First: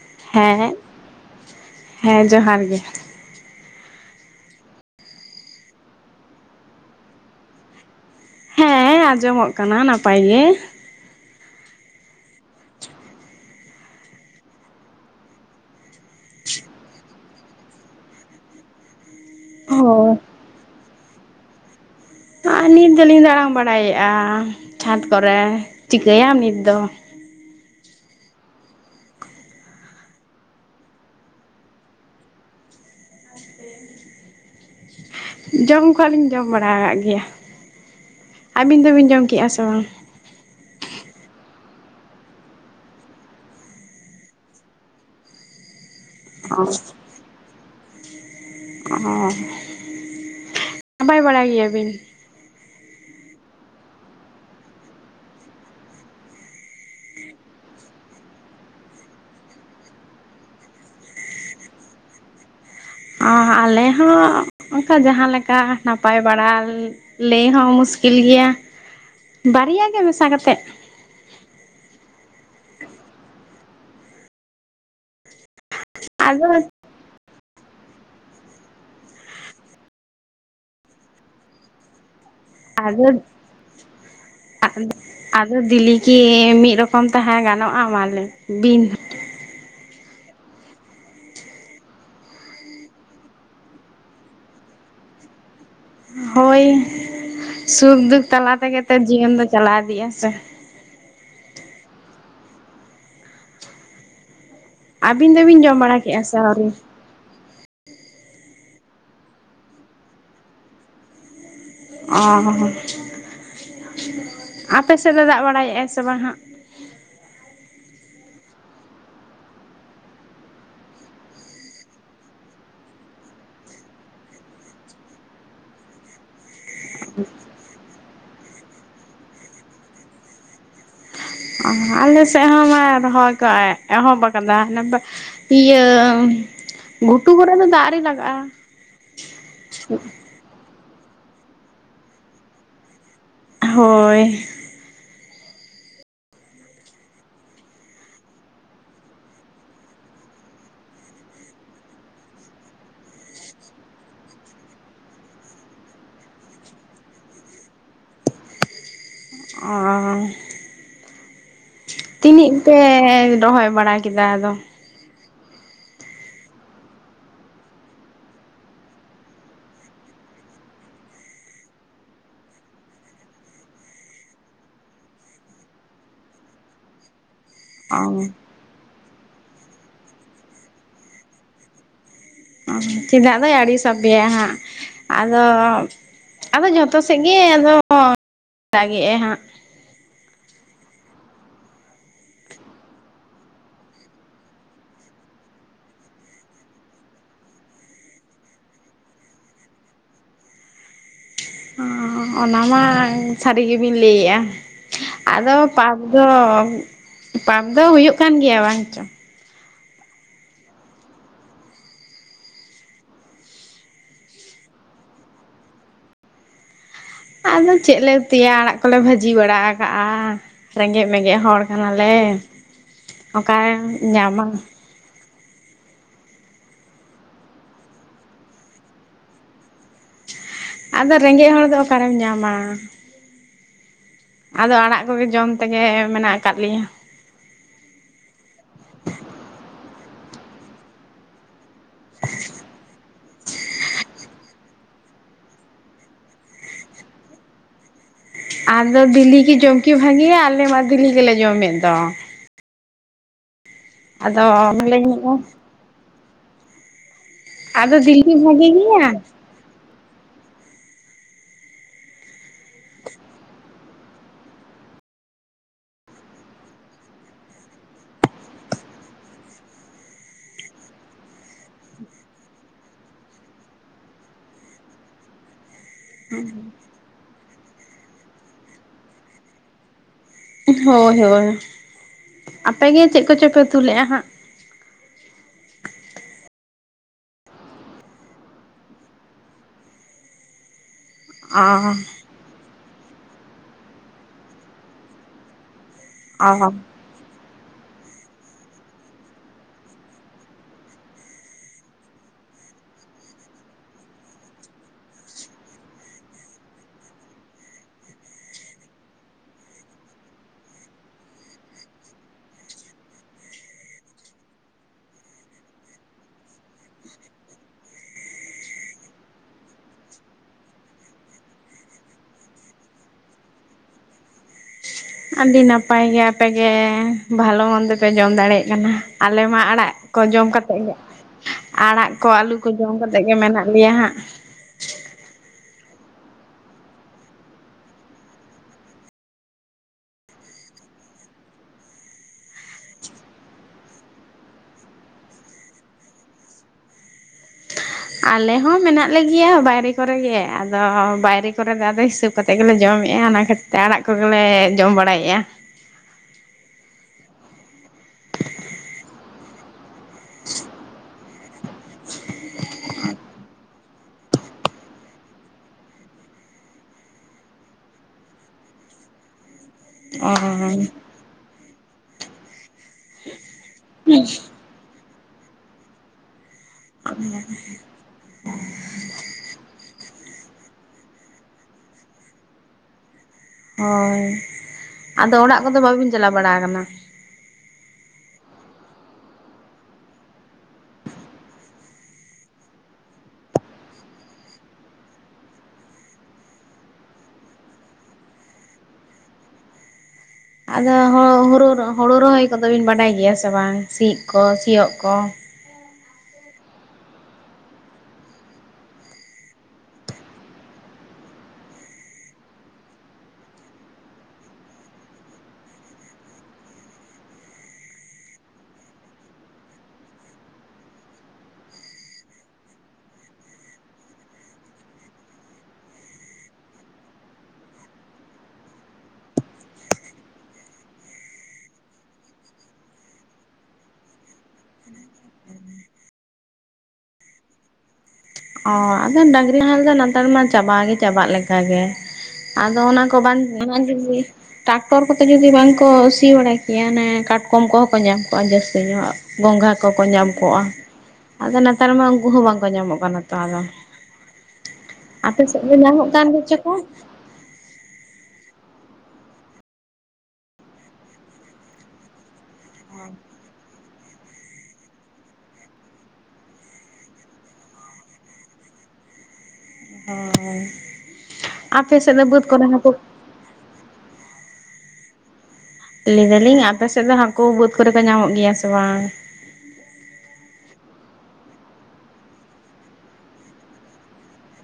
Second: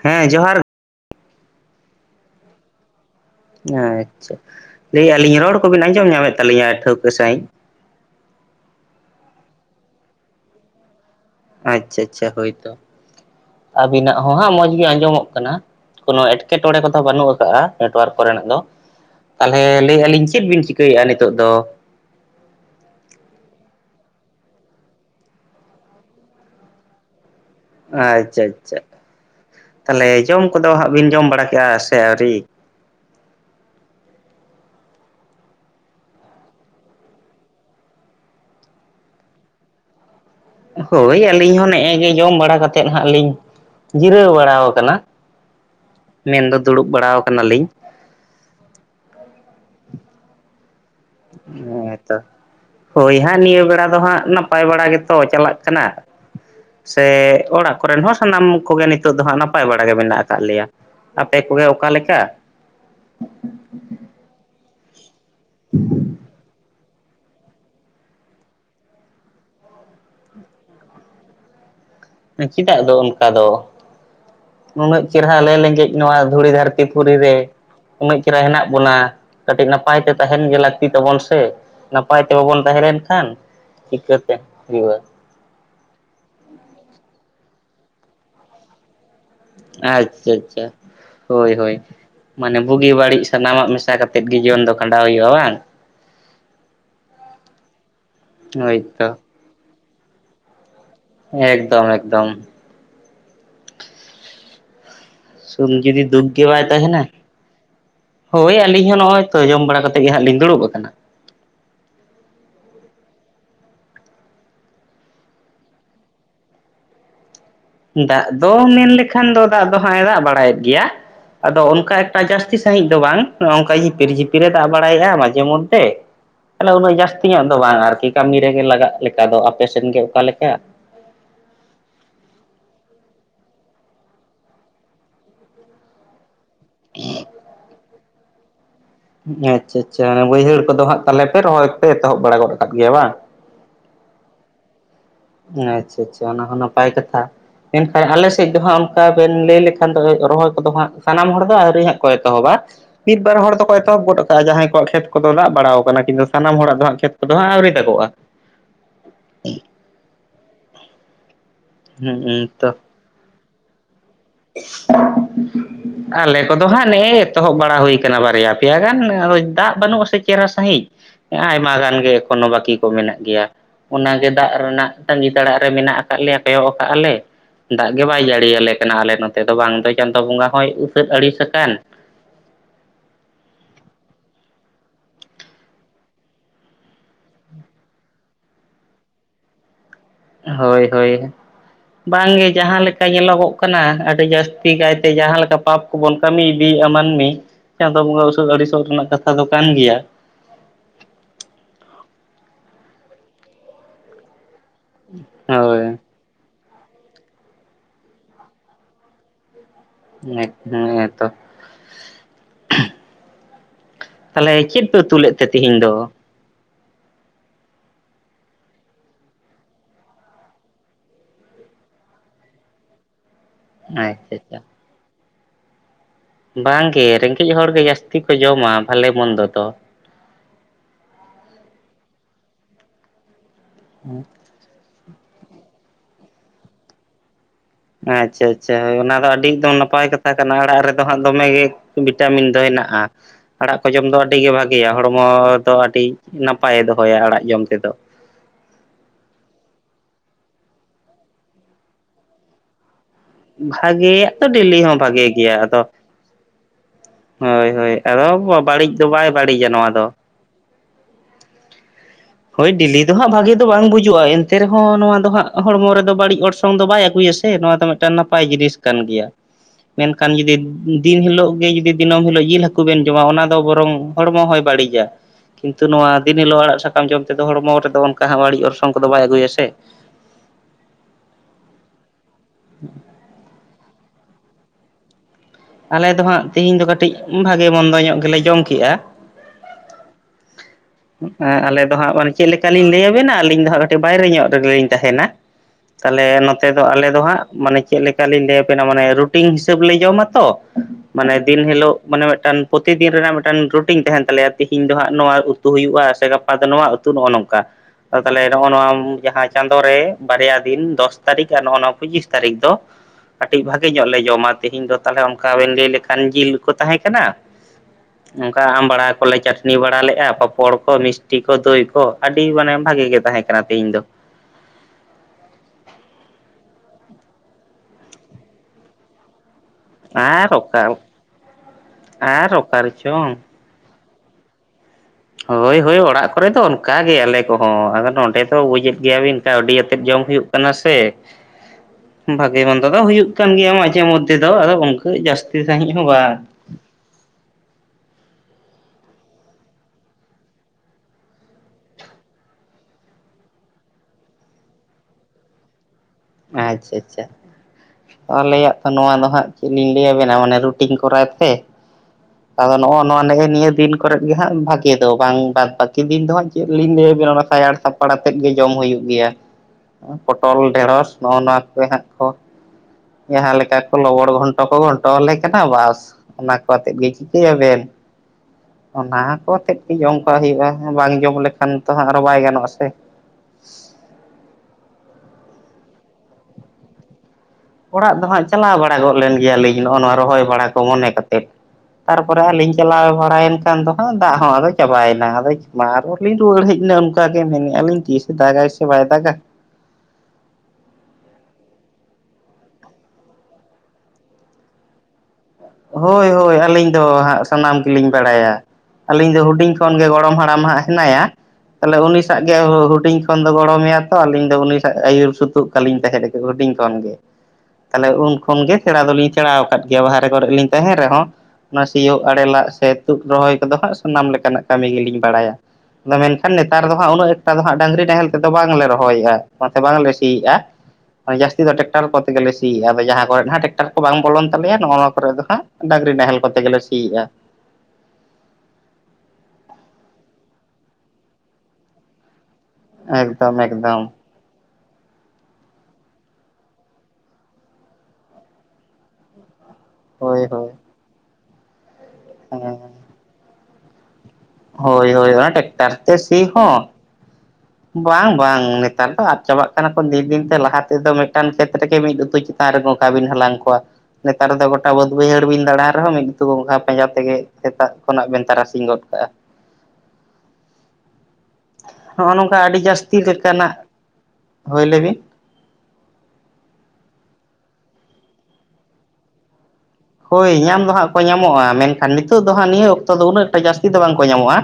ᱦᱮᱸ ᱡᱚᱦᱟᱨ ᱜᱮ, ᱦᱮᱸᱦᱮᱸ ᱦᱮᱸ ᱡᱚᱦᱟᱨ ᱜᱮ ᱾ ᱟᱪᱪᱷᱟ ᱞᱮᱭ ᱟᱹᱞᱤᱧ ᱨᱚᱲ ᱠᱚᱵᱤᱱ ᱟᱸᱡᱚᱢ ᱧᱟᱢᱮᱫ ᱛᱟᱹᱞᱤᱧᱟ ᱴᱷᱟᱹᱣᱠᱟᱹ ᱥᱟᱹᱦᱤᱡ? ᱦᱮᱸ ᱟᱸᱡᱚᱢᱚᱜ ᱠᱟᱱᱟ ᱱᱟᱯᱟᱭ ᱜᱮ ᱾ ᱟᱪᱪᱷᱟ ᱟᱪᱪᱷᱟ ᱦᱳᱭᱛᱚ ᱟᱹᱵᱤᱱᱟᱜ ᱦᱚᱸ ᱦᱟᱸᱜ ᱢᱚᱸᱡᱽ ᱜᱮ ᱟᱸᱡᱚᱢᱚᱜ ᱠᱟᱱᱟ ᱾ ᱠᱳᱱᱳ ᱮᱴᱠᱮᱴᱚᱬᱮ ᱠᱚᱫᱚ ᱵᱟᱹᱱᱩᱜ ᱟᱠᱟᱜᱼᱟ ᱱᱮᱴᱚᱣᱟᱨᱠ ᱠᱚᱨᱮᱱᱟᱜ ᱫᱚ ᱾ ᱛᱟᱞᱦᱮ ᱞᱮᱭ ᱦᱳᱭ ᱟᱹᱞᱤᱧ ᱪᱮᱜ ᱵᱤᱱ ᱪᱤᱠᱟᱹᱭᱮᱜᱼᱟ ᱱᱤᱛᱚᱜ ᱫᱚ? ᱟᱨ ᱱᱤᱛ ᱫᱚᱞᱤᱧ ᱫᱟᱬᱟ ᱵᱟᱲᱟᱭᱮᱜᱼᱟ ᱪᱷᱟᱸᱫᱽ ᱠᱚᱨᱮ ᱪᱤᱠᱟᱹᱭᱟᱢ ᱱᱤᱛ ᱫᱚ ᱾ ᱟᱪᱪᱷᱟ ᱟᱪᱪᱷᱟ ᱛᱟᱞᱦᱮ ᱡᱚᱢ ᱠᱚᱫᱚ ᱦᱟᱸᱜ ᱵᱤᱱ ᱡᱚᱢ ᱵᱟᱲᱟ ᱠᱮᱜᱼᱟ ᱥᱮ ᱟᱹᱣᱨᱤ? ᱡᱚᱢ ᱠᱷᱚ ᱞᱤᱧ ᱡᱚᱢ ᱵᱟᱲᱟ ᱠᱟᱜ ᱜᱮᱭᱟ ᱟᱹᱵᱤᱱ ᱫᱚᱵᱤᱱ ᱡᱚᱢ ᱠᱮᱫᱼᱟ ᱥᱮ ᱵᱟᱝ? ᱦᱳᱭ ᱟᱹᱞᱤᱧ ᱦᱚᱸ ᱱᱮᱜᱼᱮ ᱜᱮ ᱡᱚᱢ ᱵᱟᱲᱟ ᱠᱟᱛᱮᱫ ᱦᱟᱸᱜ ᱞᱤᱧ ᱡᱤᱨᱟᱹᱣ ᱵᱟᱲᱟᱣ ᱠᱟᱱᱟ ᱾ ᱢᱮᱱᱫᱚ ᱫᱩᱲᱩᱵ ᱵᱟᱲᱟᱣ ᱠᱟᱱᱟᱞᱤᱧ ᱾ [unintelligible] ᱵᱟᱲᱟ ᱜᱮᱭᱟᱵᱤᱱ ᱦᱮᱸ ᱛᱚ ᱾ ᱦᱳᱭ ᱦᱟᱸᱜ ᱱᱤᱭᱟᱹ ᱵᱮᱲᱟ ᱫᱚ ᱦᱟᱸᱜ ᱱᱟᱯᱟᱭ ᱵᱟᱲᱟ ᱜᱮᱛᱚ ᱪᱟᱞᱟᱜ ᱠᱟᱱᱟ ᱾ ᱥᱮ ᱚᱲᱟᱜ ᱠᱚᱨᱮᱱ ᱦᱚᱸ ᱥᱟᱱᱟᱢ ᱠᱚᱜᱮ ᱱᱤᱛᱚᱜ ᱫᱚ ᱦᱟᱸᱜ ᱱᱟᱯᱟᱭ ᱵᱟᱲᱟ ᱜᱮ ᱢᱮᱱᱟᱜ ᱟᱠᱟᱜ ᱞᱮᱭᱟ ᱾ ᱟᱯᱮ ᱠᱚᱜᱮ ᱚᱠᱟ ᱞᱮᱠᱟ? ᱚ ᱟᱞᱮ ᱦᱚᱸ ᱚᱱᱠᱟ ᱡᱟᱦᱟᱸ ᱞᱮᱠᱟ ᱱᱟᱯᱟᱭ ᱵᱟᱲᱟᱞ ᱞᱟᱹᱭ ᱦᱚᱸ ᱢᱩᱥᱠᱤᱞ ᱜᱮᱭᱟ᱾ ᱵᱟᱨᱭᱟ ᱜᱮ ᱢᱮᱥᱟ ᱠᱟᱛᱮᱜ, ᱪᱮᱫᱟᱜ ᱫᱚ ᱚᱱᱠᱟ ᱫᱚ ᱱᱩᱱᱟᱹᱜ ᱪᱮᱨᱦᱟ ᱞᱮ ᱞᱮᱸᱜᱮᱡ ᱱᱚᱣᱟ ᱟᱫᱚ ᱫᱷᱩᱲᱤ ᱫᱷᱟᱹᱨ ᱛᱤ ᱯᱩᱨᱤ ᱨᱮ, ᱩᱱᱟᱹᱜ ᱪᱮᱨᱦᱟ ᱦᱮᱱᱟᱜ ᱵᱚᱱᱟ ᱠᱟᱹᱴᱤᱡ ᱱᱟᱯᱟᱭ ᱛᱮ ᱛᱟᱦᱮᱱ ᱜᱮ ᱞᱟᱹᱠᱛᱤ ᱛᱟᱵᱚᱱ ᱥᱮ ᱱᱟᱯᱟᱭ ᱛᱮ ᱵᱟᱵᱚᱱ ᱛᱟᱦᱮᱸ ᱞᱮᱱ ᱟᱫᱚ ᱠᱷᱟᱱ ᱪᱤᱠᱟᱹᱛᱮ ᱦᱩᱭᱩᱜᱼᱟ᱾ ᱟᱫᱚ ᱫᱤᱠᱩ ᱠᱤ ᱢᱤᱫ ᱨᱚᱠᱚᱢ ᱛᱟᱦᱮᱸ ᱜᱟᱱᱚᱜᱼᱟ ᱢᱟ ᱞᱟᱹᱭ ᱵᱤᱱ, ᱟᱪᱪᱷᱟ ᱟᱪᱪᱷᱟ, ᱦᱳᱭ ᱦᱳᱭ᱾ ᱢᱟᱱᱮ ᱵᱩᱜᱤ ᱵᱟᱹᱲᱤᱡ ᱥᱟᱱᱟᱢᱟᱜ ᱢᱮᱥᱟ ᱠᱟᱛᱮᱜ ᱜᱮ ᱡᱤᱭᱚᱱ ᱫᱚ ᱠᱷᱟᱸᱰᱟᱣ ᱦᱩᱭᱩᱜᱼᱟ ᱵᱟᱝ ᱾ ᱦᱳᱭ ᱥᱩᱠ ᱫᱩᱠ ᱛᱟᱞᱟ ᱛᱮᱜᱮ ᱛᱚ ᱦᱳᱭᱛᱚ ᱡᱤᱭᱚᱱ ᱫᱚ ᱪᱟᱠᱟᱣ ᱤᱫᱤᱜᱼᱟ ᱥᱮ, ᱮᱠᱫᱚᱢ ᱮᱠᱫᱚᱢ ᱾ ᱟᱹᱵᱤᱱ ᱫᱚᱵᱤᱱ ᱥᱩᱠ ᱡᱚᱢ ᱵᱟᱲᱟ ᱡᱩᱫᱤ ᱠᱮᱜᱼᱟ ᱫᱩᱜ ᱥᱮ ᱜᱮ ᱵᱟᱭ ᱟᱹᱣᱨᱤ? ᱛᱟᱦᱮᱸᱱᱟ᱾ ᱦᱳᱭ ᱟᱹᱞᱤᱧ ᱦᱚᱸ ᱱᱚᱜᱼᱚᱭ ᱛᱚ ᱡᱚᱢ ᱵᱟᱲᱟ ᱠᱟᱛᱮᱜ ᱜᱮ ᱦᱟᱸᱜ ᱞᱤᱧ ᱫᱩᱲᱩᱵ ᱟᱠᱟᱱᱟ᱾ ᱚ [inaudible] ᱟᱯᱮ ᱥᱮᱫ ᱫᱚ ᱫᱟᱜ ᱵᱟᱲᱟᱭᱮᱫᱼᱟᱭ ᱥᱮ ᱵᱟᱝ ᱦᱟᱸᱜ? ᱫᱟᱜ ᱫᱚ ᱢᱮᱱ ᱞᱮᱠᱷᱟᱱ ᱫᱚ ᱫᱟᱜ ᱫᱚ ᱦᱟᱸᱜ ᱮ ᱫᱟᱜ ᱵᱟᱲᱟᱭᱮᱫ ᱜᱮᱭᱟ᱾ ᱟᱫᱚ ᱚᱱᱠᱟ ᱮᱠᱴᱟ ᱡᱟᱹᱥᱛᱤ ᱥᱟᱹᱦᱤᱡ ᱫᱚ ᱵᱟᱝ ᱱᱚᱝᱠᱟ ᱡᱷᱤᱯᱤᱨ ᱡᱷᱤᱯᱤᱨᱮ ᱫᱟᱜ ᱵᱟᱲᱟᱭᱮᱫᱼᱟ ᱢᱟᱡᱷᱮ ᱢᱚᱫᱫᱷᱮ ᱛᱟᱦᱚᱞᱮ ᱩᱱᱟᱹᱜ ᱡᱟᱹᱥᱛᱤ ᱧᱚᱜ ᱫᱚ ᱵᱟᱝ ᱟᱨᱠᱤ ᱠᱟᱹᱢᱤ ᱨᱮᱜᱮ ᱞᱟᱜᱟᱜ ᱞᱮᱠᱟ ᱫᱚ, ᱟᱯᱮ ᱥᱮᱱ ᱜᱮ ᱚᱠᱟ ᱞᱮᱠᱟ? ᱚ ᱟᱞᱮ ᱥᱮᱫ ᱦᱚᱸ ᱢᱟᱭ ᱨᱚᱦᱚᱭ ᱠᱚ ᱮᱦᱚᱵ ᱟᱠᱟᱫᱟ᱾ ᱤᱭᱟᱹ ᱜᱷᱩᱴᱩ ᱠᱚᱨᱮ ᱫᱚ ᱫᱟᱜ ᱟᱣᱨᱤ ᱞᱟᱜᱟᱜᱼᱟ᱾ ᱟᱪᱪᱷᱟ ᱟᱪᱪᱷᱟ ᱵᱟᱹᱭᱦᱟᱹᱲ ᱠᱚᱫᱚ ᱦᱟᱸᱜ ᱛᱟᱦᱚᱞᱮ ᱨᱚᱦᱚᱭ ᱯᱮ ᱮᱛᱚᱦᱚᱵ ᱵᱟᱲᱟ ᱜᱚᱫ ᱟᱠᱟᱫᱟᱜ ᱜᱮᱭᱟ ᱵᱟᱝ? ᱦᱳᱭ᱾ ᱟᱪᱪᱷᱟ ᱟᱪᱪᱷᱟ ᱚᱱᱟ ᱦᱚᱸ ᱱᱟᱯᱟᱭ ᱠᱟᱛᱷᱟ᱾ ᱢᱮᱱᱠᱷᱟᱱ ᱟᱞᱮ ᱥᱮᱫ ᱫᱚ ᱦᱟᱸᱜ ᱚᱱᱠᱟ ᱵᱮᱱ ᱞᱟᱹᱭ ᱞᱮᱠᱷᱟᱱ ᱫᱚ ᱨᱚᱦᱚᱭ ᱠᱚᱫᱚ ᱦᱟᱸᱜ ᱥᱟᱱᱟᱢ ᱦᱚᱲ ᱫᱚ ᱟᱹᱣᱨᱤ ᱦᱟᱸᱜ ᱠᱚ ᱮᱛᱚᱦᱚᱵᱟ᱾ ᱢᱤᱫ ᱵᱟᱨ ᱦᱚᱲ ᱫᱚᱠᱚ ᱮᱛᱚᱦᱚᱵ ᱜᱚᱫ ᱟᱠᱟᱫᱟ ᱡᱟᱦᱟᱸᱭ ᱠᱚᱣᱟᱜ ᱠᱷᱮᱛ ᱠᱚᱫᱚ ᱫᱟᱜ ᱵᱟᱲᱟᱣ ᱠᱟᱱᱟ ᱠᱤᱱᱛᱩ ᱥᱟᱱᱟᱢ ᱦᱚᱲᱟᱜ ᱫᱚ ᱦᱟᱸᱜ ᱠᱷᱮᱛ ᱠᱚᱫᱚ ᱦᱟᱸᱜ ᱟᱹᱣᱨᱤ ᱫᱟᱜᱚᱜᱼᱟ᱾ ᱚ ᱦᱩᱸ ᱛᱤᱱᱤᱜ ᱛᱚ ᱯᱮ ᱨᱚᱦᱚᱭ ᱵᱟᱲᱟ ᱠᱮᱫᱟ ᱟᱫᱚ? [inaudible] ᱟᱞᱮ ᱠᱚᱫᱚ ᱦᱟᱸᱜ ᱱᱮᱜᱼᱮ ᱮᱛᱚᱦᱚᱵ ᱵᱟᱲᱟ ᱦᱩᱭ ᱠᱟᱱᱟ ᱵᱟᱨᱭᱟ ᱯᱮᱭᱟ ᱜᱟᱱ ᱫᱟᱜ ᱵᱟᱹᱱᱩᱜ ᱟᱥᱮ ᱪᱮᱦᱨᱟ ᱥᱟᱹᱦᱤᱡ, ᱟᱭᱢᱟ ᱜᱟᱱ ᱜᱮ ᱮᱠᱷᱚᱱᱚ ᱵᱟᱹᱠᱤ ᱠᱚ ᱢᱮᱱᱟᱜ ᱜᱮᱭᱟ᱾ ᱚᱱᱟᱜᱮ ᱫᱟᱜ ᱨᱮᱱᱟᱜ ᱛᱟᱺᱜᱤ ᱛᱟᱲᱟᱜ ᱨᱮ ᱢᱮᱱᱟᱜ ᱟᱠᱟᱫ ᱞᱮᱭᱟ ᱠᱚᱭᱚᱜ ᱟᱠᱟᱫ ᱞᱮ ᱫᱟᱜ ᱚ ᱜᱮ ᱵᱟᱭ ᱡᱟᱹᱲᱤᱭ ᱟᱞᱮ ᱠᱟᱱᱟ ᱟᱞᱮ ᱱᱚᱛᱮ ᱫᱚ ᱵᱟᱝ ᱫᱚ ᱪᱟᱸᱫᱚ ᱵᱚᱸᱜᱟ ᱦᱚᱸᱭ ᱩᱥᱟᱹᱫ ᱟᱹᱰᱤᱥ ᱟᱠᱟᱱ᱾ ᱪᱮᱫᱟᱜ ᱫᱚᱭ ᱟᱹᱲᱤᱥ ᱟᱯᱮᱭᱟ ᱦᱟᱸᱜ ᱟᱫᱚ ᱟᱫᱚ ᱡᱚᱛᱚ ᱥᱮᱫ ᱜᱮ ᱟᱫᱚ ᱫᱟᱜ ᱮᱜᱟᱭ ᱦᱟᱸᱜ ᱦᱳᱭ ᱦᱳᱭ᱾ ᱵᱟᱝᱜᱮ ᱡᱟᱦᱟᱸ ᱞᱮᱠᱟ ᱧᱮᱞᱚᱜᱚᱜ ᱠᱟᱱᱟ ᱟᱹᱰᱤ ᱡᱟᱹᱥᱛᱤ ᱠᱟᱭᱛᱮ ᱡᱟᱦᱟᱸ ᱞᱮᱠᱟ ᱯᱟᱯ ᱠᱚᱵᱚᱱ ᱠᱟᱹᱢᱤ ᱤᱫᱤᱭᱮᱫᱼᱟ ᱢᱟᱹᱱᱢᱤ ᱪᱟᱸᱫᱚ ᱵᱚᱸᱜᱟ ᱩᱥᱟᱹᱫ ᱟᱹᱲᱤᱥᱚᱜ ᱨᱮᱱᱟᱜ ᱠᱟᱛᱷᱟ ᱫᱚ ᱠᱟᱱ ᱜᱮᱭᱟ᱾ ᱚᱱᱟ ᱢᱟ ᱥᱟᱹᱨᱤ ᱜᱮᱵᱤᱱ ᱞᱟᱹᱭᱮᱜᱼᱟ᱾ ᱟᱫᱚ ᱦᱳᱭ ᱯᱟᱯ ᱟᱫᱚ ᱯᱟᱯ ᱫᱚ ᱦᱩᱭᱩᱜ ᱠᱟᱱ ᱜᱮᱭᱟ ᱵᱟᱝ ᱪᱚ, ᱦᱮᱸ ᱛᱚ᱾ ᱛᱟᱦᱚᱞᱮ ᱪᱮᱫ ᱯᱮ ᱩᱛᱩ ᱞᱮᱫ ᱛᱮ ᱛᱮᱦᱮᱧ ᱫᱚ? ᱟᱫᱚ ᱪᱮᱫ ᱞᱮ ᱩᱛᱩᱭᱟ ᱟᱲᱟᱜ ᱠᱚᱞᱮ ᱵᱷᱟᱹᱡᱤ ᱵᱟᱲᱟ ᱠᱟᱜᱼᱟ᱾ ᱨᱮᱸᱜᱮᱡ ᱨᱮᱸᱜᱮᱡ ᱦᱚᱲ ᱠᱟᱱᱟᱞᱮ ᱚᱠᱟ ᱨᱮᱢ ᱟᱪᱪᱷᱟ ᱧᱟᱢᱟ᱾ ᱵᱟᱝ ᱜᱮ ᱨᱮᱸᱜᱮᱡ ᱦᱚᱲ ᱜᱮ ᱡᱟᱹᱥᱛᱤ ᱠᱚ ᱡᱚᱢᱟ ᱵᱷᱟᱞᱮ ᱢᱚᱱᱫᱚ ᱫᱚ᱾ ᱟᱫᱚ ᱨᱮᱸᱜᱮᱡ ᱦᱚᱲ ᱫᱚ ᱚᱠᱟᱨᱮᱢ ᱧᱟᱢᱟ? ᱦᱮᱸ᱾ ᱟᱫᱚ ᱟᱲᱟᱜ ᱠᱚᱜᱮ ᱡᱚᱢ ᱛᱮᱜᱮ ᱢᱮᱱᱟᱜ ᱟᱠᱟᱫ ᱞᱮᱭᱟ᱾ ᱟᱪᱪᱷᱟ ᱟᱪᱪᱷᱟ ᱦᱳᱭ, ᱚᱱᱟ ᱫᱚ ᱟᱹᱰᱤ ᱮᱠᱫᱚᱢ ᱱᱟᱯᱟᱭ ᱠᱟᱛᱷᱟ ᱠᱟᱱᱟ ᱟᱨ ᱟᱲᱟᱜ ᱨᱮᱫᱚ ᱦᱟᱸᱜ ᱫᱚᱢᱮ ᱜᱮ ᱵᱷᱤᱴᱟᱢᱤᱱ ᱫᱚ ᱦᱮᱱᱟᱜ-ᱟ᱾ ᱟᱲᱟᱜ ᱠᱚ ᱡᱚᱢ ᱫᱚ ᱟᱹᱰᱤᱜᱮ ᱵᱷᱟᱜᱮᱭᱟ ᱦᱚᱲᱢᱚ ᱫᱚ ᱟᱹᱰᱤ ᱱᱟᱯᱟᱭᱮ ᱫᱚᱦᱚᱭᱟ ᱟᱲᱟᱜ ᱡᱚᱢ ᱛᱮᱫᱚ᱾ ᱟᱫᱚ ᱵᱤᱞᱤ ᱜᱮ ᱡᱚᱢ ᱠᱤ ᱵᱷᱟᱜᱮᱤᱭᱟ ᱟᱞᱮ ᱢᱟ ᱵᱤᱞᱤ ᱜᱮᱞᱮ ᱡᱚᱢᱮᱫ ᱫᱚ᱾ ᱵᱷᱟᱜᱮᱭᱟᱜ ᱛᱚ ᱟᱫᱚ ᱰᱮᱞᱤ ᱦᱚᱸ ᱵᱷᱟᱜᱮ ᱢᱮᱱᱮᱫᱼᱟ ᱜᱮᱭᱟ᱾ ᱟᱫᱚ ᱦᱳᱭ ᱦᱳᱭ ᱟᱫᱚ ᱫᱤᱞᱤ ᱵᱷᱟᱜᱮ ᱵᱟᱹᱲᱤᱡ ᱫᱚ ᱜᱮᱭᱟ ᱵᱟᱭ ᱵᱟᱹᱲᱤᱡ-ᱟ ᱱᱚᱣᱟ ᱫᱚ᱾ ᱦᱳᱭ ᱰᱮᱞᱤ ᱫᱚ ᱦᱟᱸᱜ ᱵᱷᱟᱜᱤ ᱫᱚ ᱵᱟᱝ ᱵᱩᱡᱩᱜ-ᱟ ᱮᱱᱛᱮ ᱨᱮᱦᱚᱸ ᱱᱚᱣᱟ ᱫᱚ ᱦᱟᱸᱜ ᱦᱚᱲᱢᱚ ᱨᱮᱫᱚ ᱵᱟᱹᱲᱤᱡ ᱚᱲᱥ ᱚᱝ ᱫᱚ ᱵᱟᱭ ᱟᱹᱜᱩᱭᱟᱥᱮ ᱱᱚᱣᱟ ᱫᱚ ᱢᱤᱫᱴᱟᱝ ᱱᱟᱯᱟᱭ ᱡᱤᱱᱤᱥ ᱠᱟᱱ ᱜᱮᱭᱟ᱾ ᱢᱮᱱᱠᱷᱟᱱ ᱡᱩᱫᱤ ᱫᱤᱱ ᱦᱤᱞᱳᱜ ᱜᱮ ᱡᱩᱫᱤ ᱫᱤᱹᱢ ᱦᱤᱞᱳᱜ ᱡᱤᱞ ᱦᱟᱹᱠᱩ ᱵᱮᱱ ᱡᱚᱢᱟ ᱚᱱᱟ ᱫᱚ ᱵᱚᱨᱚᱝ ᱦᱚᱲᱢᱚ ᱦᱚᱸᱭ ᱵᱟᱹᱲᱤᱡᱟ ᱠᱤᱱᱛᱩ ᱱᱚᱣᱟ ᱫᱤᱱ ᱦᱤᱞᱳᱜ ᱟᱲᱟᱜ ᱥᱟᱠ ᱥᱟᱠᱟᱢ ᱡᱚᱢ ᱛᱮᱫᱚ ᱦᱚᱲᱢᱚ ᱨᱮᱫᱚ ᱚᱱᱠᱟ ᱵᱟᱲᱤᱡ ᱚᱨᱥᱚᱝ ᱠᱚᱫᱚ ᱵᱟᱭ ᱟᱹᱜᱩᱭᱟ ᱥᱮ᱾ ᱦᱳᱭ ᱦᱳᱭ, ᱟᱯᱮ ᱜᱮ ᱪᱮᱫ ᱠᱚᱪᱚᱯᱮ ᱩᱛᱩ ᱞᱮᱜ-ᱟ ᱦᱟᱸᱜ? ᱟᱞᱮ ᱫᱚ ᱦᱟᱸᱜ ᱛᱤᱦᱤᱧ ᱫᱚ ᱠᱟᱹᱴᱤᱡ ᱵᱷᱟᱜᱮ ᱢᱚᱱᱫᱚ ᱧᱚᱜ ᱜᱮᱞᱮ ᱡᱚᱢ ᱠᱮᱜ-ᱟᱺ ᱟᱞᱮ ᱫᱚ ᱦᱟᱸᱜ ᱢᱟᱱᱮ ᱪᱮᱫ ᱞᱮᱠᱟ ᱞᱤᱧ ᱞᱟᱹᱭᱟᱵᱮᱱᱟ ᱟᱹᱞᱤᱧ ᱫᱚ ᱦᱟᱸᱜ ᱠᱟᱹᱴᱤᱡ ᱵᱟᱭᱨᱮ ᱧᱚᱜ ᱨᱮᱜᱞᱤᱧ ᱛᱟᱸᱦᱮᱱᱟ᱾ ᱛᱟᱦᱞᱮ ᱚ ᱱᱚᱛᱮ ᱚ ᱫᱚ ᱟᱞᱮ ᱫᱚ ᱦᱟᱸᱜ ᱢᱟᱱᱮ ᱪᱮᱫ ᱞᱮᱠᱟ ᱞᱤᱧ ᱞᱟᱹᱭᱟᱵᱮᱱᱟ ᱢᱟᱱᱮ ᱨᱩᱴᱤᱱ ᱦᱤᱥᱟᱹᱵᱽ ᱞᱮ ᱡᱚᱢᱟ ᱛᱚ᱾ ᱢᱟᱱᱮ ᱫᱤᱱ ᱦᱤᱞᱳᱜ ᱢᱟᱱᱮ ᱢᱤᱫᱴᱟᱝ ᱯᱨᱚᱛᱤᱫᱤᱱ ᱨᱮᱱᱟᱜ ᱢᱤᱫᱴᱟᱝ ᱨᱩᱴᱤᱱ ᱛᱟᱸᱦᱮᱱ ᱛᱟᱞᱮᱭᱟ ᱛᱤᱦᱤᱧ ᱫᱚ ᱦᱟᱸᱜ ᱱᱚᱣᱟ ᱩᱛᱩ ᱦᱩᱭᱩᱜ-ᱟ ᱥᱮ ᱜᱟᱯᱟ ᱫᱚ ᱱᱚᱣᱟ ᱩᱛᱩ ᱱᱚᱜ-ᱚ ᱱᱚᱝᱠᱟ᱾ ᱟᱫᱚ ᱛᱟᱦᱞᱮ ᱱᱚᱜ-ᱚ ᱱᱚᱣᱟ ᱡᱟᱦᱟᱸ ᱪᱟᱸᱫᱚ ᱨᱮ ᱵᱟᱨᱭᱟ ᱫᱤᱱ ᱫᱚᱥ ᱛᱟᱹᱨᱤᱠᱷ ᱟᱨ ᱱᱚᱜ-ᱚ ᱱᱚᱣᱟ ᱯᱚᱸᱪᱤᱥ ᱛᱟᱹᱨᱤᱠᱷ ᱫᱚ ᱠᱟᱹᱴᱤᱡ ᱵᱷᱟᱜᱮ ᱧᱚᱜ ᱞᱮ ᱡᱚᱢᱟ ᱛᱮᱤᱦᱤᱧ ᱫᱚ ᱛᱟᱦᱞᱮ ᱚᱱᱠᱟ ᱵᱮᱱ ᱞᱟᱹᱭ ᱞᱮᱠᱷᱟᱱ ᱡᱤᱞ ᱠᱚ ᱛᱟᱦᱮᱸ ᱠᱟᱱᱟ᱾ ᱚᱱᱠᱟ ᱟᱢᱵᱲᱟ ᱠᱚᱞᱮ ᱪᱟᱹᱴᱱᱤ ᱵᱟᱲᱟ ᱞᱮᱜ-ᱟ, ᱯᱟᱯ ᱯᱟᱯᱚᱲ ᱠᱚ, ᱢᱤᱥᱴᱤ ᱠᱚ, ᱫᱳᱭ ᱠᱚ, ᱟᱹᱰᱤ ᱢᱟᱱᱮ ᱵᱷᱟᱜᱮ ᱜᱮ ᱛᱟᱦᱮᱸ ᱠᱟᱱᱟ ᱛᱮᱦᱮᱧ ᱫᱚ᱾ ᱟᱹᱰᱤ ᱱᱟᱯᱟᱭ ᱜᱮ ᱟᱯᱮᱜᱮ ᱵᱷᱟᱞᱚ ᱢᱚᱱᱫᱚ ᱯᱮ ᱡᱚᱢ ᱫᱟᱲᱮᱭᱟᱜ ᱠᱟᱱᱟ᱾ ᱟᱞᱮ ᱢᱟ ᱟᱲᱟᱜ ᱠᱚ ᱡᱚᱢ ᱟᱨ ᱠᱟᱛᱮᱫ ᱚᱠᱟ ᱜᱮ, ᱟᱲᱟᱜ ᱠᱚ ᱟᱨ ᱟᱹᱞᱩ ᱠᱚ ᱚᱠᱟ ᱡᱚᱢ ᱠᱟᱛᱮᱫ ᱨᱮᱪᱚᱝ ᱜᱮ ᱢᱮᱱᱟᱜ ᱞᱮᱭᱟ ᱦᱟᱸᱜ᱾ ᱦᱳᱭ ᱦᱳᱭ ᱚᱲᱟᱜ ᱠᱚᱨᱮ ᱫᱚ ᱚᱱᱠᱟ ᱜᱮ ᱟᱞᱮ ᱠᱚᱦᱚᱸ ᱟᱫᱚ ᱱᱚᱸᱰᱮ ᱫᱚ ᱵᱩᱡᱮᱫ ᱜᱮᱭᱟᱵᱤᱱ ᱠᱟᱣᱰᱤᱭᱟᱛᱮᱫ ᱡᱚᱢ ᱦᱩᱭᱩᱜ ᱠᱟᱱᱟ ᱥᱮ᱾ ᱵᱷᱟᱜᱮ ᱢᱚᱱᱫᱚ ᱫᱚ ᱦᱩᱭᱩᱜ ᱠᱟᱱ ᱜᱮᱭᱟ ᱢᱟᱡᱷᱮ ᱢᱚᱫᱽᱫᱷᱮ ᱫᱚ ᱟᱫᱚ ᱚᱱᱠᱟ ᱡᱟᱹᱥᱛᱤ ᱥᱟᱦᱤᱡ ᱦᱚᱸ ᱵᱟᱝ᱾ ᱟᱞᱮ ᱦᱚᱸ ᱢᱮᱱᱟᱜ ᱞᱮᱜᱮᱭᱟ ᱵᱟᱭᱨᱮ ᱠᱚᱨᱮᱜᱮ, ᱟᱫᱚ ᱵᱟᱭᱨᱮ ᱠᱚᱨᱮ ᱫᱚ ᱟᱫᱚ ᱦᱤᱥᱟᱹᱵᱽ ᱠᱟᱛᱮ ᱜᱮᱞᱮ ᱡᱚᱢᱮᱜ-ᱟ ᱚᱱᱟ ᱠᱷᱟᱹᱛᱤᱨ ᱛᱮ ᱟᱲᱟᱜ ᱠᱚᱜᱮᱞᱮ ᱡᱚᱢ ᱵᱟᱲᱟᱭᱮᱜ-ᱟ᱾ ᱟᱪᱪᱷᱟ ᱟᱪᱪᱷᱟ, ᱟᱞᱮᱭᱟᱜ ᱛᱚ ᱱᱚᱜ-ᱚᱭ ᱱᱚᱣᱟ ᱦᱟᱸᱜ ᱪᱮᱫ ᱞᱤᱧ ᱞᱟᱹᱭ ᱟᱵᱮᱱᱟ ᱢᱟᱱᱮ ᱨᱩᱴᱤᱱ ᱠᱚᱨᱟᱣ ᱛᱮ ᱟᱫᱚ ᱱᱚᱜ-ᱚ ᱱᱚᱣᱟ ᱱᱮᱜ ᱱᱤᱭᱟᱹ ᱫᱤᱱ ᱠᱚᱨᱮᱫ ᱜᱮ ᱦᱟᱸᱜ ᱵᱷᱟᱜᱤ ᱫᱚ, ᱵᱟᱝ ᱵᱟᱫ ᱵᱟᱠᱤ ᱫᱤᱱ ᱫᱚ ᱦᱟᱸᱜ ᱪᱮᱫ ᱞᱤᱧ ᱞᱟᱹᱭᱟᱵᱮᱱᱟ ᱚᱱᱟ ᱥᱟᱭᱟᱲ ᱥᱟᱯᱟᱲ ᱟᱛᱮᱫ ᱜᱮ ᱡᱚᱢ ᱦᱩᱭᱩᱜ ᱜᱮᱭᱟ᱾ ᱚ ᱯᱚᱴᱚᱞ ᱰᱷᱮᱸᱲᱚᱥ ᱱᱚᱜ-ᱚ ᱱᱚᱣᱟ ᱠᱚᱜᱮ ᱦᱟᱸᱜ ᱠᱚ ᱡᱟᱦᱟᱸᱞᱮᱠᱟ ᱞᱚᱵᱚᱲ ᱜᱷᱚᱱᱴᱚ ᱠᱚ ᱜᱷᱚᱱᱴᱚᱣᱟᱞᱮ ᱠᱟᱱᱟ ᱵᱟᱥ ᱚᱱᱟ ᱠᱚ ᱟᱛᱮᱫ ᱜᱮ ᱪᱤᱠᱟᱹᱭᱟᱵᱮᱱ? ᱚᱱᱟ ᱠᱚ ᱟᱛᱮᱫ ᱜᱮ ᱡᱚᱢ ᱠᱟᱜ ᱦᱩᱭᱩᱜ-ᱟ, ᱵᱟᱝ ᱡᱚᱢ ᱞᱮᱠᱷᱟᱱ ᱛᱚ ᱦᱟᱸᱜ ᱟᱨᱚ ᱵᱟᱭ ᱜᱟᱱᱚᱜ-ᱟ ᱥᱮ᱾ ᱦᱮᱸᱻ ᱟᱫᱚ ᱚᱲᱟᱜ ᱠᱚᱫᱚ ᱵᱟᱵᱤᱱ ᱪᱟᱞᱟᱣ ᱵᱟᱲᱟ ᱠᱟᱱᱟ? ᱚᱲᱟᱜ ᱫᱚ ᱦᱟᱸᱜ ᱪᱟᱞᱟᱣ ᱵᱟᱲᱟ ᱜᱚᱫ ᱞᱮᱱ ᱜᱮᱭᱟᱞᱤᱧ ᱱᱚᱜ-ᱚ ᱱᱚᱣᱟ ᱨᱚᱦᱚᱭ ᱵᱟᱲᱟ ᱠᱚ ᱢᱚᱱᱮ ᱠᱟᱛᱮᱫ᱾ ᱛᱟᱨᱯᱚᱨᱮ ᱟᱞᱤᱧ ᱪᱟᱞᱟᱣ ᱵᱟᱲᱟᱭᱮᱱ ᱠᱷᱟᱱ ᱫᱚ ᱦᱟᱸᱜ ᱫᱟᱜ ᱦᱚᱸ ᱟᱫᱚ ᱪᱟᱵᱟᱭᱮᱱᱟ ᱟᱫᱚ ᱢᱟᱨ ᱚᱨ ᱟᱹᱞᱤᱧ ᱨᱩᱭᱟᱹᱲ ᱦᱮᱡᱱᱟ ᱚᱱᱠᱟ ᱜᱮ, ᱢᱮᱱᱮᱜ-ᱟ ᱞᱤᱧ ᱛᱤᱥᱮ ᱫᱟᱜᱟᱭ ᱥᱮ ᱵᱟᱭ ᱫᱟᱜᱟ᱾ ᱟᱫᱚ ᱦᱚᱸ, ᱦᱩᱲᱩ, ᱦᱩᱲᱩ ᱨᱚᱦᱚᱭ ᱠᱚᱫᱚ ᱵᱤᱱ ᱵᱟᱰᱟᱭ ᱜᱮᱭᱟ ᱥᱮ ᱵᱟᱝ ᱥᱤᱜ ᱠᱚ ᱥᱤᱭᱳᱜ ᱠᱚ? ᱦᱚᱭ ᱦᱚᱭ ᱟᱹᱞᱤᱧ ᱫᱚ ᱦᱟᱸᱜ ᱥᱟᱱᱟᱢ ᱜᱮᱞᱤᱧ ᱵᱟᱲᱟᱭᱟ᱾ ᱟᱹᱞᱤᱧ ᱫᱚ ᱦᱩᱰᱤᱧ ᱠᱷᱚᱱᱜᱮ ᱜᱚᱲᱚᱢ ᱦᱟᱲᱟᱢ ᱦᱟᱸᱜ ᱦᱮᱱᱟᱭᱟ᱾ ᱛᱟᱦᱞᱮ ᱩᱱᱤ ᱥᱟᱜ ᱜᱮ ᱦᱩᱰᱤᱧ ᱠᱷᱚᱱ ᱫᱚ ᱜᱚᱲᱚᱢᱮᱭᱟ ᱛᱚ ᱟᱞᱤᱧ ᱫᱚ ᱩᱱᱤ ᱥᱟᱜ ᱟᱹᱭᱩᱨ ᱥᱩᱛᱩᱜ᱾ ᱠᱟᱞᱤᱧ ᱛᱟᱦᱮᱸᱫ ᱦᱩᱰᱤᱧ ᱠᱷᱚᱱ ᱜᱮ, ᱛᱟᱦᱮᱞᱮ ᱩᱱ ᱠᱷᱚᱱ ᱜᱮ ᱥᱮᱬᱟ ᱫᱚᱞᱤᱧ ᱥᱮᱬᱟ ᱣᱟᱠᱟᱫ ᱜᱮᱭᱟ ᱵᱟᱦᱟᱨ ᱮ ᱠᱚᱨᱮ ᱞᱤᱧ ᱛᱟᱦᱮᱸᱱ ᱨᱮᱦᱚᱸ ᱚᱱᱟ ᱥᱤᱭᱳᱜ ᱟᱲᱮᱞᱟᱜ ᱥᱮ ᱛᱩᱫ ᱨᱚᱦᱚᱭ ᱠᱚᱫᱚ ᱦᱟᱸᱜ ᱥᱟᱱᱟᱢ ᱞᱮᱠᱟᱱᱟᱜ ᱠᱟᱹᱢᱤ ᱜᱮᱞᱤᱧ ᱵᱟᱲᱟᱭᱟ᱾ ᱟᱫᱚ ᱢᱮᱱᱠᱷᱟᱱ ᱱᱮᱛᱟᱨ ᱫᱚ ᱦᱟᱸᱜ ᱩᱱᱟᱹᱜ ᱮᱠᱴᱟ ᱫᱚ ᱦᱟᱸᱜ ᱰᱟᱝᱜᱨᱤ ᱱᱟᱦᱮᱞ ᱛᱮᱫᱚ ᱵᱟᱝᱞᱮ ᱨᱚᱦᱚᱭᱮᱜ-ᱟ ᱚᱱᱟᱛᱮ ᱵᱟᱝᱞᱮ ᱥᱤᱭᱮᱜ-ᱟ᱾ ᱢᱟᱱᱮ ᱡᱟᱹᱥᱛᱤ ᱫᱚ ᱴᱮᱠᱴᱟᱨ ᱠᱚᱛᱮ ᱜᱮᱞᱮ ᱥᱤᱭᱮᱜ-ᱟ ᱟᱫᱚ ᱡᱟᱦᱟᱸ ᱠᱚᱨᱮᱫ ᱦᱟᱸᱜ ᱴᱮᱠᱴᱟᱨ ᱠᱚ ᱵᱟᱝ ᱵᱚᱞᱚᱱ ᱛᱟᱞᱮᱭᱟ ᱱᱚᱣᱟ ᱠᱚᱨᱮᱜ ᱫᱚ ᱦᱟᱸᱜ ᱰᱟᱝᱜᱨᱤ ᱱᱟᱦᱮᱞ ᱠᱚᱛᱮ ᱜᱮᱞᱮ ᱥᱤᱭᱮᱜ-ᱟ᱾ ᱚᱸ ᱟᱫᱚ ᱰᱟᱝᱜᱨᱤ ᱱᱟᱦᱮᱞ ᱫᱚ ᱱᱮᱛᱟᱨ ᱢᱟ ᱪᱟᱵᱟ ᱜᱮ ᱪᱟᱵᱟᱜ ᱞᱮᱠᱟ ᱜᱮ᱾ ᱟᱫᱚ ᱚᱱᱟ ᱠᱚ ᱵᱟᱱ ᱮᱠᱫᱚᱢ ᱵᱟᱝ ᱮᱠᱫᱚᱢ ᱡᱩᱫᱤ ᱴᱟᱠᱴᱚᱨ ᱠᱚᱛᱮ ᱡᱩᱫᱤ ᱵᱟᱝ ᱠᱚ ᱥᱤ ᱵᱟᱲᱟ ᱠᱮᱭᱟ ᱚᱱᱮ ᱠᱟᱴᱠᱚᱢ ᱠᱚᱦᱚᱸ ᱠᱚ ᱧᱟᱢ ᱠᱚᱜ-ᱟ ᱡᱟᱹᱥᱛᱤ ᱧᱚᱜ᱾ ᱜᱚᱝᱜᱷᱟ ᱠᱚᱠᱚ ᱧᱟᱢ ᱦᱳᱭ ᱠᱚᱜ-ᱟ, ᱦᱳᱭ ᱟᱫᱚ ᱱᱮᱛᱟᱨ ᱢᱟ ᱩᱱᱠᱩ ᱦᱚᱸ ᱵᱟᱝᱠᱚ ᱧᱟᱢᱚᱜ ᱠᱟᱱᱟ᱾ ᱛᱚ ᱟᱫᱚ, ᱦᱳᱭ ᱦᱳᱭ ᱟᱯᱮ ᱚᱱᱟ ᱥᱮᱫ ᱫᱚ ᱴᱮᱠᱴᱟᱨ ᱧᱟᱢᱚᱜ ᱛᱮ ᱠᱟᱱ ᱥᱤ ᱜᱮᱪᱚ ᱠᱚ? ᱦᱚᱸ ᱵᱟᱝ ᱵᱟᱝ ᱱᱮᱛᱟᱨ ᱫᱚ ᱟᱫ ᱪᱟᱵᱟᱜ ᱠᱟᱱᱟ ᱠᱚ ᱫᱤᱱ ᱫᱤᱱᱛᱮ ᱞᱟᱦᱟ ᱛᱮᱫᱚ ᱢᱤᱫᱴᱟᱱ ᱠᱷᱮᱛ ᱨᱮᱜᱮ ᱢᱤᱫ ᱩᱛᱩ ᱪᱮ ᱛᱟᱱ ᱨᱮ ᱜᱚᱝᱜᱷᱟ ᱵᱤᱱ ᱦᱟᱞᱟᱝ ᱠᱚᱣᱟ᱾ ᱱᱮᱛᱟᱨ ᱫᱚ ᱜᱚᱴᱟ ᱵᱟᱹᱫᱽ ᱵᱟᱹᱭᱦᱟᱹᱲ ᱵᱤᱱ ᱫᱟᱬᱟᱱ ᱨᱮᱦᱚᱸ ᱢᱤᱫ ᱩᱛᱩ ᱜᱚᱝᱜᱷᱟ ᱯᱟᱸᱡᱟ ᱛᱮᱜᱮ ᱥᱮᱛᱟᱜ ᱠᱷᱚᱱᱟᱜ ᱵᱮᱱ ᱛᱟᱨᱟᱥᱤᱧ ᱜᱚᱫ ᱠᱟᱜ-ᱟ᱾ [inaudible] ᱦᱳᱭ, ᱟᱯᱮ ᱥᱮᱫ ᱫᱚ ᱵᱟᱹᱫᱽ ᱠᱚᱨᱮ ᱦᱟᱹᱠᱩ ᱛᱤ ᱞᱮᱠᱟᱱᱟᱜ, ᱦᱳᱭ ᱞᱟᱹᱭ ᱵᱤᱱ᱾ ᱞᱟᱹᱭᱫᱟ ᱞᱤᱧ ᱟᱯᱮ ᱥᱮᱫ ᱫᱚ ᱦᱟᱹᱠᱩ ᱵᱟᱹᱫᱽ ᱠᱚᱨᱮ ᱠᱚ ᱧᱟᱢᱚᱜ ᱜᱮᱭᱟ ᱥᱮ ᱵᱟᱝ? ᱦᱳᱭ ᱧᱟᱢ ᱫᱚ ᱦᱟᱸᱜ ᱠᱚ ᱧᱟᱢᱚᱜ-ᱟ ᱢᱮᱱᱠᱷᱟᱱ ᱱᱤᱛᱚᱜ ᱫᱚ ᱦᱟᱸᱜ ᱱᱤᱭᱟᱹ ᱚᱠᱛᱚ ᱫᱚ ᱩᱱᱟᱹᱜ ᱮᱠᱴᱟ ᱡᱟᱹᱥᱛᱤ ᱫᱚ ᱵᱟᱝᱠᱚ ᱧᱟᱢᱚᱜ-ᱟ᱾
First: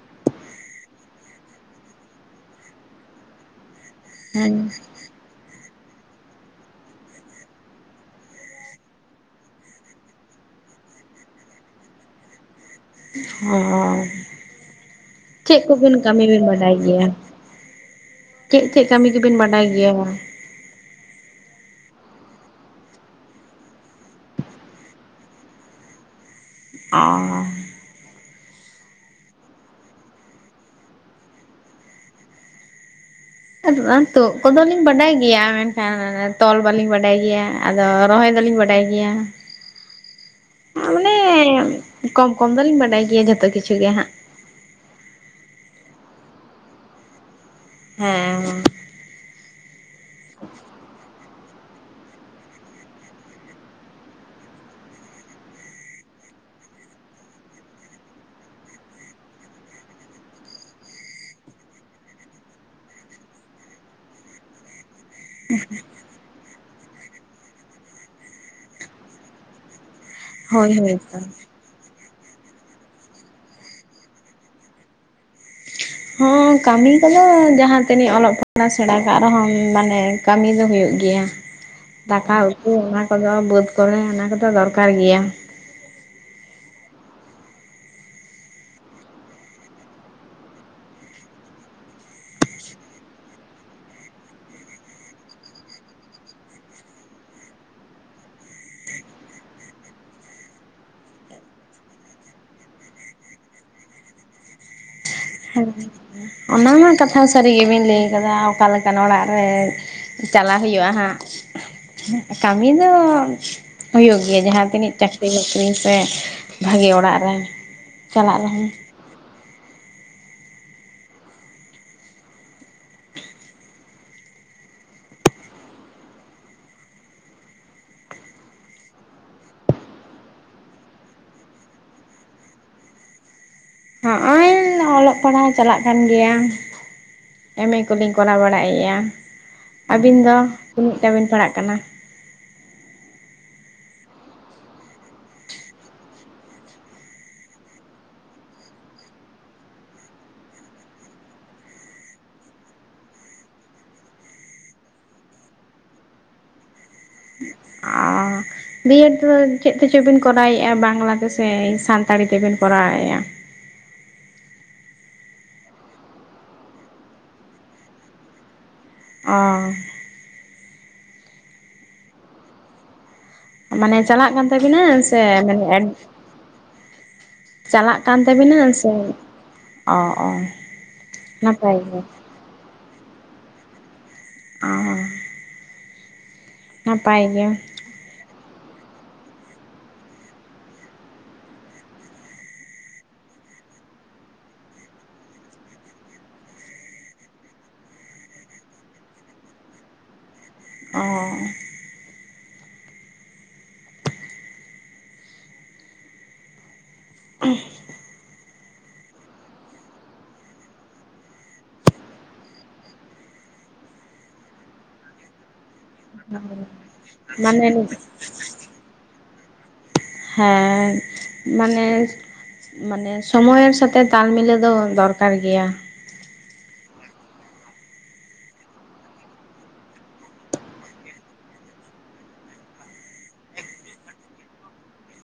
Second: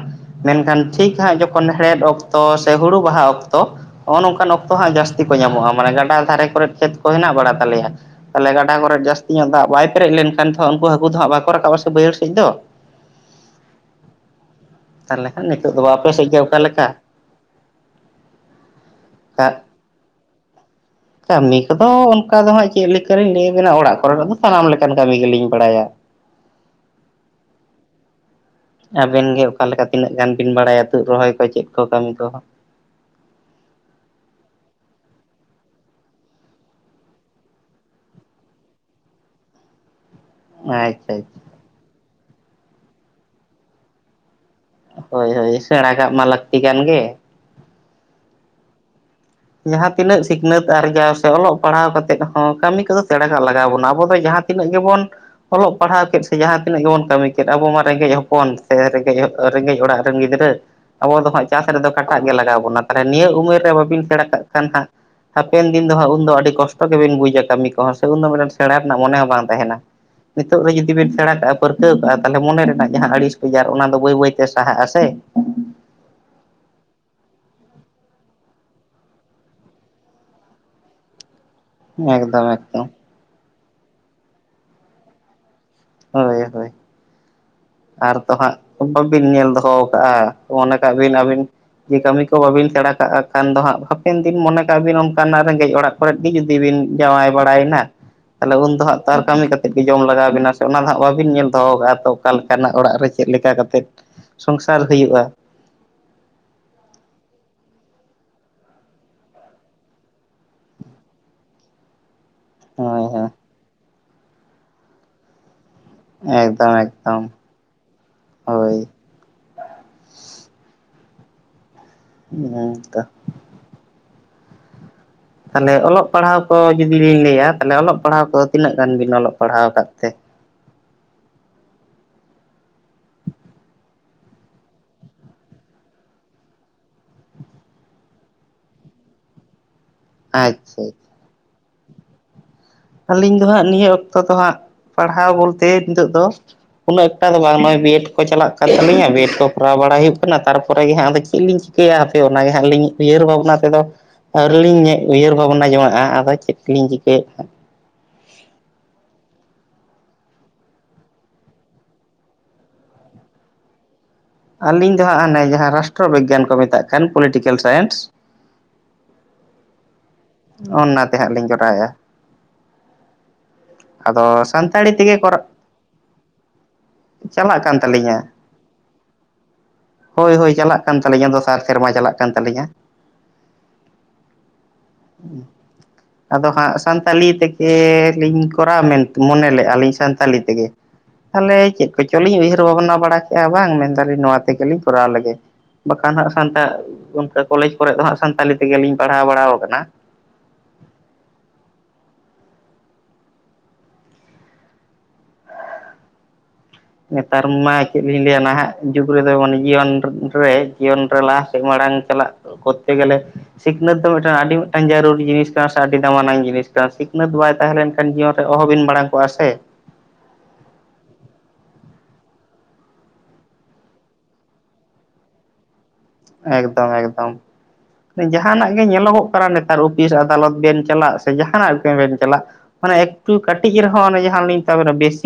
ᱢᱮᱱᱠᱷᱟᱱ ᱴᱷᱤᱠ ᱦᱟᱸᱜ ᱡᱚᱠᱷᱚᱱ ᱦᱮᱲᱦᱮᱫ ᱚᱠᱛᱚ ᱥᱮ ᱦᱩᱲᱩ ᱵᱟᱦᱟ ᱚᱠᱛᱚ ᱦᱚᱸᱜᱼᱚ ᱱᱚᱝᱠᱟᱱ ᱦᱮᱸ ᱚᱠᱛᱚ ᱦᱟᱸᱜ ᱡᱟᱹᱥ ᱛᱤ ᱠᱚ ᱧᱟᱢᱚᱜ-ᱟ ᱢᱟᱱᱮ ᱜᱟᱰᱟ ᱫᱷᱟᱨᱮ ᱠᱚᱨᱮᱫ ᱠᱷᱮᱛ ᱠᱚ ᱦᱮᱱᱟᱜ ᱵᱟᱲᱟ ᱛᱟᱞᱮᱭᱟ ᱛᱟᱦᱚᱞᱮ ᱜᱟᱰᱟ ᱠᱚᱨᱮ ᱡᱟᱹᱥᱛᱤ ᱧᱚᱜ ᱫᱟᱜ ᱵᱟᱭ ᱯᱮᱨᱮᱡ ᱞᱮᱱᱠᱷᱟᱱ ᱛᱷᱚ ᱩᱱᱠᱩ ᱦᱟᱹᱠᱩ ᱫᱚ ᱦᱟᱸᱜ ᱵᱟᱠᱚ ᱨᱟᱠᱟᱵ-ᱟ ᱥᱮ ᱵᱟᱹᱭᱦᱟᱹᱲ ᱥᱮᱫ ᱫᱚ᱾ ᱦᱚᱸ, ᱛᱟᱦᱚᱞᱮ ᱠᱷᱟᱱ ᱪᱮᱫ ᱱᱤᱛᱚᱜ ᱫᱚ ᱠᱚᱵᱤᱱ ᱟᱯᱮ ᱠᱟᱹᱢᱤ ᱥᱮᱫ ᱜᱮ ᱵᱤᱱ ᱚᱠᱟ ᱵᱟᱰᱟᱭ ᱞᱮᱠᱟ ᱜᱮᱭᱟ? ᱪᱮᱫ ᱪᱮᱫ ᱠᱟᱹᱢᱤ ᱠᱚᱵᱤᱱ ᱵᱟᱰᱟᱭ ᱜᱮᱭᱟ ᱵᱚᱞᱮ? ᱠᱟᱹᱢᱤ ᱠᱚᱫᱚ ᱚᱱᱠᱟ ᱫᱚ ᱦᱟᱸᱜ ᱪᱮᱫ ᱞᱮᱠᱟ ᱞᱤᱧ ᱞᱟᱹᱭ ᱟᱵᱮᱱᱟ ᱚᱲᱟᱜ ᱠᱚᱨᱮᱱᱟᱜ ᱫᱚ ᱥᱟᱱᱟᱢ ᱞᱮᱠᱟᱱ ᱠᱟᱹᱢᱤ ᱜᱮᱞᱤᱧ ᱵᱟᱲᱟᱭᱟ᱾ ᱚᱸ᱾ ᱟᱵᱮᱱ ᱜᱮ ᱚᱠᱟ ᱞᱮᱠᱟ ᱛᱤᱱᱟᱹᱜ ᱜᱟᱱ ᱵᱤᱱ ᱵᱟᱲᱟᱭᱟ ᱛᱩᱫ ᱨᱚᱦᱚᱭ ᱠᱚ ᱪᱮᱫ ᱠᱚ ᱠᱟᱹᱢᱤ ᱠᱚᱦᱚᱸ᱾ ᱟᱫᱚ ᱵᱟᱝ ᱛᱩᱫ ᱠᱚᱫᱚ ᱞᱤᱧ ᱵᱟᱰᱟᱭ ᱜᱮᱭᱟ ᱢᱮᱱᱠᱷᱟᱱ ᱚᱱᱮ ᱛᱚᱞ ᱵᱟᱞᱤᱧ ᱵᱟᱰᱟᱭ ᱜᱮᱭᱟ᱾ ᱟᱫᱚ ᱨᱚᱦᱚᱭ ᱫᱚᱞᱤᱧ ᱵᱟᱰᱟᱭ ᱜᱮᱭᱟ᱾ ᱟᱪᱪᱷᱟ ᱟᱪᱪᱷᱟ᱾ [unintelligible] ᱠᱚᱢ ᱠᱚᱢ ᱫᱚᱞᱤᱧ ᱵᱟᱰᱟᱭ ᱜᱮᱭᱟ ᱡᱚᱛᱚ ᱠᱤᱪᱷᱩ ᱜᱮ ᱦᱟᱸᱜ᱾ ᱦᱳᱭ ᱦᱳᱭ ᱥᱮᱬᱟ ᱠᱟᱜ ᱢᱟ ᱞᱟᱹᱠᱛᱤ ᱠᱟᱱ ᱜᱮ᱾ ᱦᱮᱸ ᱦᱮᱸ᱾ ᱡᱟᱦᱟᱸ ᱛᱤᱱᱟᱹᱜ ᱥᱤᱠᱷᱱᱟᱹᱛ ᱟᱨᱡᱟᱣ ᱥᱮ ᱚᱞᱚᱜ ᱯᱟᱲᱦᱟᱣ ᱠᱟᱛᱮᱫ ᱦᱚᱸ ᱠᱟᱹᱢᱤ ᱠᱚᱫᱚ ᱥᱮᱬᱟ ᱠᱟᱜ ᱞᱟᱜᱟᱣ ᱵᱚᱱᱟ ᱟᱵᱚ ᱫᱚ ᱡᱟᱦᱟᱸ ᱛᱤᱱᱟᱹᱜ ᱜᱮᱵᱚᱱ ᱚᱞᱚᱜ ᱯᱟᱲᱦᱟᱣ ᱠᱮᱫ ᱥᱮ ᱡᱟᱦᱟᱸ ᱛᱤᱱᱟᱹᱜ ᱜᱮᱵᱚᱱ ᱠᱟᱹᱢᱤ ᱠᱮᱫ ᱟᱵᱚ ᱢᱟ ᱨᱮᱸᱜᱮᱡ ᱦᱚᱯᱚᱱ ᱥᱮ ᱨᱮᱸᱜᱮᱡ ᱨᱮᱸᱜᱮᱡ ᱚᱲᱟᱜ ᱨᱮᱱ ᱜᱤᱫᱽᱨᱟᱹ᱾ ᱟᱵᱚ ᱫᱚ ᱦᱟᱸᱜ ᱪᱟᱥ ᱨᱮᱫᱚ ᱠᱟᱴᱟᱜ ᱜᱮ ᱞᱟᱜᱟᱣ ᱵᱚᱱᱟ ᱛᱚᱞᱦᱮ ᱱᱤᱭᱟᱹ ᱩᱢᱮᱨ ᱨᱮ ᱵᱟᱵᱤᱱ ᱥᱮᱬᱟ ᱠᱟᱜ ᱠᱷᱟᱱ ᱦᱟᱸᱜ ᱦᱟᱯᱮᱱ ᱫᱤᱱ ᱫᱚ ᱦᱟᱸᱜ ᱩᱱᱫᱚ ᱟᱹᱰᱤ ᱠᱚᱥ ᱢᱚ ᱜᱮᱵᱤᱱ ᱵᱩᱡᱟ ᱠᱟᱹᱢᱤ ᱠᱚᱦᱚᱸ ᱥᱮ ᱩᱱᱫᱚ ᱢᱤᱫᱴᱟᱝ ᱥᱮᱬᱟ ᱨᱮᱱᱟᱜ ᱢᱚᱱᱮ ᱦᱚᱸ ᱵᱟᱝ ᱛᱟᱦᱮᱱᱟ ᱱᱤᱛᱚᱜ ᱦᱳᱭ ᱨᱮ ᱡᱩᱫᱤ ᱦᱳᱭ ᱵᱤᱱ ᱛᱚ᱾ ᱥᱮᱬᱟ ᱠᱟᱜ-ᱟ, ᱯᱟᱹᱨᱠᱟᱹᱣ ᱠᱟᱜ-ᱟ ᱛᱟᱞᱦᱮ ᱢᱚᱱᱮ ᱨᱮᱱᱟᱜ ᱡᱟᱦᱟᱸ ᱟᱹᱲᱤᱥ ᱵᱮᱡᱟᱨ ᱚᱱᱟ ᱫᱚ ᱵᱟᱹᱭ ᱵᱟᱹᱭ ᱛᱮ ᱥᱟᱦᱟᱜ-ᱟ ᱥᱮ᱾ ᱦᱚᱸ ᱠᱟᱹᱢᱤ ᱠᱚᱫᱚ ᱡᱟᱦᱟᱸ ᱛᱤᱱᱟᱹᱜ ᱚᱞᱚᱜ ᱯᱟᱲᱦᱟᱣ ᱥᱮᱬᱟ ᱠᱟᱜ ᱨᱮᱦᱚᱸ ᱢᱟᱱᱮ ᱠᱟᱹᱢᱤ ᱫᱚ ᱦᱩᱭᱩᱜ ᱜᱮᱭᱟ᱾ ᱫᱟᱠᱟ ᱮᱠᱫᱚᱢ ᱩᱛᱩ ᱮᱠᱫᱚᱢ ᱚᱱᱟ ᱠᱚᱫᱚ ᱵᱟᱹᱫᱽ ᱠᱚᱨᱮ ᱚᱱᱟ ᱠᱚᱫᱚ ᱫᱚᱨᱠᱟᱨ ᱜᱮᱭᱟ᱾ ᱦᱳᱭ ᱦᱳᱭ᱾ ᱟᱨ ᱛᱚ ᱦᱟᱸᱜ ᱵᱟᱹᱵᱤᱱ ᱧᱮᱞ ᱫᱚᱦᱚ ᱠᱟᱜᱼᱟ, ᱢᱚᱱᱮ ᱠᱟᱜ ᱵᱤᱱ ᱟᱹᱵᱤᱱ ᱡᱮ ᱠᱟᱹᱢᱤ ᱠᱚ ᱵᱟᱟᱹᱵᱤᱱ ᱥᱮᱬᱲᱟ ᱠᱟᱜᱼᱟ ᱠᱷᱟᱱ ᱫᱚ ᱦᱟᱸᱜ ᱦᱟᱯᱮᱱ ᱫᱤᱱ ᱢᱚᱱᱮ ᱠᱟᱜᱼᱟ ᱵᱤᱱ ᱚᱱᱠᱟᱱᱟᱜ ᱨᱮᱜᱮᱡ ᱚᱲᱟᱜᱼᱼ ᱠᱚᱨᱮ ᱜᱮ ᱡᱩᱫᱤ ᱵᱤᱱ ᱡᱟᱶᱟᱭ ᱵᱟᱲᱟᱭᱮᱱᱟ ᱛᱟᱦᱚᱞᱮ ᱩᱱᱫᱚ ᱦᱟᱸᱜ ᱛᱚ ᱟᱨ ᱠᱟᱹᱢᱤ ᱠᱟᱛᱮ ᱜᱮ ᱡᱚᱢ ᱞᱟᱜᱟᱣ ᱵᱤᱱᱟᱼᱼ ᱚᱱᱟ ᱫᱚᱜ ᱵᱟᱟᱹᱵᱤᱱ ᱧᱮᱞ ᱫᱚᱦᱚ ᱠᱟᱜᱼᱟ ᱛᱚ ᱚᱠᱟ ᱞᱮᱠᱟᱱᱟᱜ ᱚᱲᱟᱜ ᱨᱮ ᱪᱮᱫ ᱞᱮᱠᱟ ᱠᱟᱛᱮᱮᱫ ᱥᱚᱝᱥᱟᱨ ᱦᱩᱭᱩᱜᱼᱟ᱾ ᱚᱱᱟ ᱢᱟ ᱠᱟᱛᱷᱟ ᱥᱟᱹᱨᱤᱜᱮᱵᱤᱱ ᱞᱟᱹᱭ ᱠᱟᱫᱟ ᱚᱠᱟᱞᱮᱠ ᱚᱲᱟᱜ ᱨᱮᱼᱼ ᱪᱟᱞᱞᱟᱟᱜ ᱦᱩᱭᱩᱜᱼᱟ ᱦᱟᱸᱜᱼᱼ ᱠᱟᱹᱢᱤ ᱫᱚ ᱦᱳᱭ ᱦᱳᱭ ᱦᱩᱭᱩᱜ ᱜᱮᱭᱟ ᱡᱟᱦᱟᱸ ᱛᱤᱱᱟᱹᱜ ᱪᱟᱹᱠᱨᱤ ᱵᱠᱨᱤᱼᱼ ᱥᱮ ᱮᱠᱫᱚᱢ ᱵᱷᱟᱜᱤ ᱚᱲᱟᱜ ᱮᱠᱫᱚᱢ ᱨᱮ ᱪᱟᱞᱟᱜ ᱨᱮᱦᱚᱸᱢ᱾ ᱦᱳᱭ ᱦᱮᱸ ᱛᱚ᱾ ᱛᱟᱦᱚᱞᱮ ᱚᱞᱚᱜ ᱯᱟᱲᱦᱟᱣ ᱠᱚ ᱡᱩᱫᱤ ᱞᱤᱧ ᱞᱟᱹᱭᱟ ᱛᱟᱦᱚᱞᱮ ᱚᱞᱚᱜ ᱯᱟᱲᱦᱟᱣ ᱠᱚᱫᱚ ᱛᱤᱱᱟᱹᱜ ᱜᱟᱱ ᱵᱤᱱ ᱚᱞᱚᱜ ᱯᱟᱲᱦᱟᱣ ᱠᱫ ᱛᱮ? ᱦᱚᱜᱼᱚᱭ ᱚᱞᱚᱜ ᱯᱟᱲᱦᱟᱣ ᱪᱟᱞᱟᱜ ᱠᱟᱱ ᱜᱮᱭᱟ᱾ ᱮᱢ ᱮ ᱠᱚᱞᱤᱧ ᱠᱚᱨᱟᱣ ᱵᱟᱲᱟᱭᱮᱫᱼᱟ ᱟᱹᱵᱤᱱ ᱫᱚ ᱟᱪᱪᱷᱟ ᱛᱤᱱᱟᱹᱜᱴᱟ ᱵᱤᱱ ᱯᱟᱲᱟᱜ ᱠᱟᱱᱟ? ᱟᱹᱞᱤᱧ ᱫᱚ ᱦᱟᱸᱜ ᱱᱤᱭᱟᱹ ᱚᱠᱛᱚ ᱫᱚ ᱦᱟᱸᱜ ᱯᱟᱲᱦᱟᱣ ᱵᱚᱞᱛᱮ ᱱᱤᱛᱚᱜ ᱫᱚᱼᱼ ᱩᱱᱟᱹᱜ ᱮᱠᱴᱟ ᱫᱚ ᱵᱟᱝ ᱱᱚᱜᱼᱚᱭ ᱵᱮᱰ ᱠᱚ ᱪᱟᱞᱟᱜ ᱠᱟᱱ ᱛᱟᱹᱞᱤᱧᱟ ᱵᱮᱰ ᱠᱚ ᱠᱚᱨᱟᱣ ᱵᱟᱲᱟᱟᱭ ᱦᱩᱭᱩᱜ ᱠᱟᱱᱟ ᱛᱟᱨᱯᱚᱨᱮ ᱜᱮ ᱦᱟᱸᱜ ᱟᱫᱚ ᱪᱮᱫᱞᱤᱤᱧᱼᱼ ᱤᱠᱭᱟ ᱦᱟᱯᱮ ᱚᱱᱟᱜᱮᱜᱞᱤᱧ ᱩᱭᱦᱟᱹᱨ ᱵᱷᱟᱵᱽᱱᱟ ᱛᱮᱫᱚᱼᱼ ᱟᱹᱣᱨᱤ ᱞᱤᱧ ᱩᱭᱦᱟᱹᱨ ᱵᱷᱟᱵᱽᱱᱟ ᱡᱚᱝᱟᱜᱼᱟ ᱟᱫᱚ ᱪᱮᱫᱞᱤᱧ ᱪᱤᱠᱟᱹᱭᱮᱫᱼᱼ ᱚᱻ ᱵᱤᱭᱮᱰ ᱫᱚ ᱪᱮᱫ ᱛᱮᱪᱚ ᱵᱤᱱ ᱠᱚᱨᱟᱣᱮᱫᱼᱟ ᱵᱟᱝᱞᱟ ᱛᱮᱥᱮ ᱥᱟᱱᱛᱟᱲᱤ ᱛᱮᱵᱤᱱ ᱠᱚᱨᱟᱣᱮᱫᱼᱟ? ᱟᱹᱞᱤᱧ ᱫᱚ ᱦᱟᱸᱜ ᱦᱟᱱᱮ ᱡᱟᱦᱟᱸ ᱨᱟᱥᱴᱨᱚ ᱵᱤᱜᱽᱜᱟᱱ ᱠᱚ ᱢᱮᱛᱟᱜ ᱠᱟᱱ ᱯᱚᱞᱤᱴᱤᱠᱮᱞ ᱥᱟᱭᱮᱱᱥ᱾ ᱚᱻ ᱚᱱᱟᱛᱮ ᱦᱟᱸᱜ ᱞᱤᱧ ᱠᱚᱨᱟᱣᱮᱫᱼᱟ᱾ ᱢᱟᱱᱮ ᱪᱟᱞᱟᱜ ᱟᱫᱚ ᱠᱟᱱ ᱛᱟᱵᱤᱱᱟ ᱥᱟᱱᱛᱟᱲᱤ ᱛᱮᱜᱮ ᱥᱮ ᱠᱚᱨᱟᱣ [unintelligible] ᱪᱟᱞᱟᱜ ᱠᱟᱱ ᱛᱟᱞᱞᱤᱧᱟ᱾ ᱚ ᱚ ᱦᱳᱭ ᱦᱳᱭ ᱪᱟᱞᱟᱜ ᱠᱟᱱ ᱛᱟᱹᱟᱞᱞᱤᱧᱟ ᱫᱚᱥᱟᱨ ᱱᱟᱯᱟᱭ ᱥᱮᱨᱢᱟ ᱜᱮ ᱪᱟᱞᱟᱜ ᱠᱟᱱ ᱛᱟᱹᱟᱞᱞᱤᱧᱟ᱾ ᱚᱻ ᱟᱫᱚ ᱥᱟᱱᱛᱟᱞᱤ ᱜᱮ ᱛᱮᱷᱮᱠ ᱞᱤᱧᱼᱼ ᱠᱚᱨᱟᱣ ᱢᱮᱱ ᱢᱚᱱᱮ ᱞᱮᱫᱼᱟᱞᱤᱧ ᱥᱟᱱᱛᱟᱞᱤ ᱛᱮ ᱜᱮ᱾ ᱛᱟᱦᱚᱞᱮ ᱪᱮᱫ ᱠᱚᱪᱚᱞᱤᱧ ᱩᱭᱦᱟᱹᱨ ᱵᱷᱟᱵᱽᱱᱟ ᱵᱟᱲᱟ ᱠᱮᱫᱮᱜᱼᱟ ᱵᱟᱝ ᱢᱮᱱᱫᱟᱞᱤᱧ ᱱᱚᱣᱟ ᱛᱮᱜᱮᱞᱤᱧ ᱠᱚᱨᱟᱣ ᱞᱮᱜᱮ᱾ ᱵᱟᱠᱷᱟᱱ ᱦᱟᱸᱜ ᱥᱟᱱᱛ ᱚᱱ ᱠᱚᱞᱮᱡᱽ ᱠᱚᱨᱮ ᱫᱚ ᱦᱟᱸᱜ ᱥᱟᱱᱛᱟᱞᱤ ᱛᱮᱜᱮᱞᱤᱧ ᱯᱟᱲᱦᱟᱣ ᱵᱟᱲᱟ ᱠᱟᱱᱟ᱾ ᱚᱻ ᱱᱮᱛᱟᱨ ᱢᱟ ᱪᱮᱫ ᱞᱤᱧ ᱞᱟᱹᱭᱟ ᱱᱟᱦᱟᱜᱼᱼ ᱡᱩᱜᱽ ᱨᱮᱫᱚ ᱢᱟᱱᱮ ᱡᱤᱭᱚᱱ ᱨᱮ ᱡᱤᱭᱚᱱ ᱨᱮ ᱞᱟᱦᱟ ᱥᱮᱫ ᱢᱟᱲᱟᱝ ᱪᱟᱞᱟᱜ ᱠᱚᱨᱛᱮ ᱜᱮᱞᱮᱼᱼ ᱥᱤᱠᱷᱱᱟᱹᱛ ᱫᱚ ᱢᱤᱫᱴ ᱟᱹᱰᱤ ᱡᱟᱨᱩᱨ ᱡᱤᱱᱤᱥᱼᱼ ᱥᱮ ᱟᱹᱰᱤ ᱫᱟᱢᱟᱱᱟᱝ ᱡᱤᱱᱤᱥ ᱠᱟᱱᱟ ᱥᱤᱠᱷᱱᱟᱹᱛ ᱵᱟᱭ ᱛᱟᱦᱮᱸ ᱢᱟᱱᱮ ᱞᱮᱱᱠᱷᱟᱱ ᱡᱤᱭᱚᱱ ᱨᱮ ᱚᱦᱚᱵᱤᱱ ᱵᱟᱲᱟᱝ ᱠᱚᱜᱼᱟ ᱥᱮ᱾ ᱦᱮᱸ ᱢᱟᱱᱮᱼᱼ ᱢᱟᱱᱮ ᱥᱚᱢᱚᱭᱮᱨ ᱥᱟᱛᱮᱜ ᱛᱟᱞ ᱢᱤᱞᱟᱹ ᱫᱚ ᱫᱚᱨᱠᱟᱨ ᱜᱮᱭᱟ᱾ ᱮᱠᱫᱚᱢ ᱮᱠᱫᱚᱢ ᱡᱟᱦᱟᱱᱟᱜ ᱜᱮ ᱧᱮᱞᱚᱜᱚᱜ ᱠᱟᱱᱟ ᱱᱮᱛᱟᱨ ᱚᱯᱷᱤᱥ ᱟᱫᱟᱞᱚᱛ ᱵᱮᱱ ᱪᱟᱞᱟᱜ ᱥᱮ ᱡᱟᱦᱟᱱᱟᱜ ᱵᱮᱱ ᱪᱟᱞᱟᱜ᱾ ᱢᱟᱱᱮ ᱮᱠᱴᱩ ᱠᱟᱹᱴᱤᱡ ᱨᱮᱦᱚᱸ ᱚᱱᱮ ᱡᱟᱦᱟᱸ ᱞᱤᱧ ᱛᱟᱵᱮᱱᱟ ᱵᱮᱥᱤᱠᱼᱼ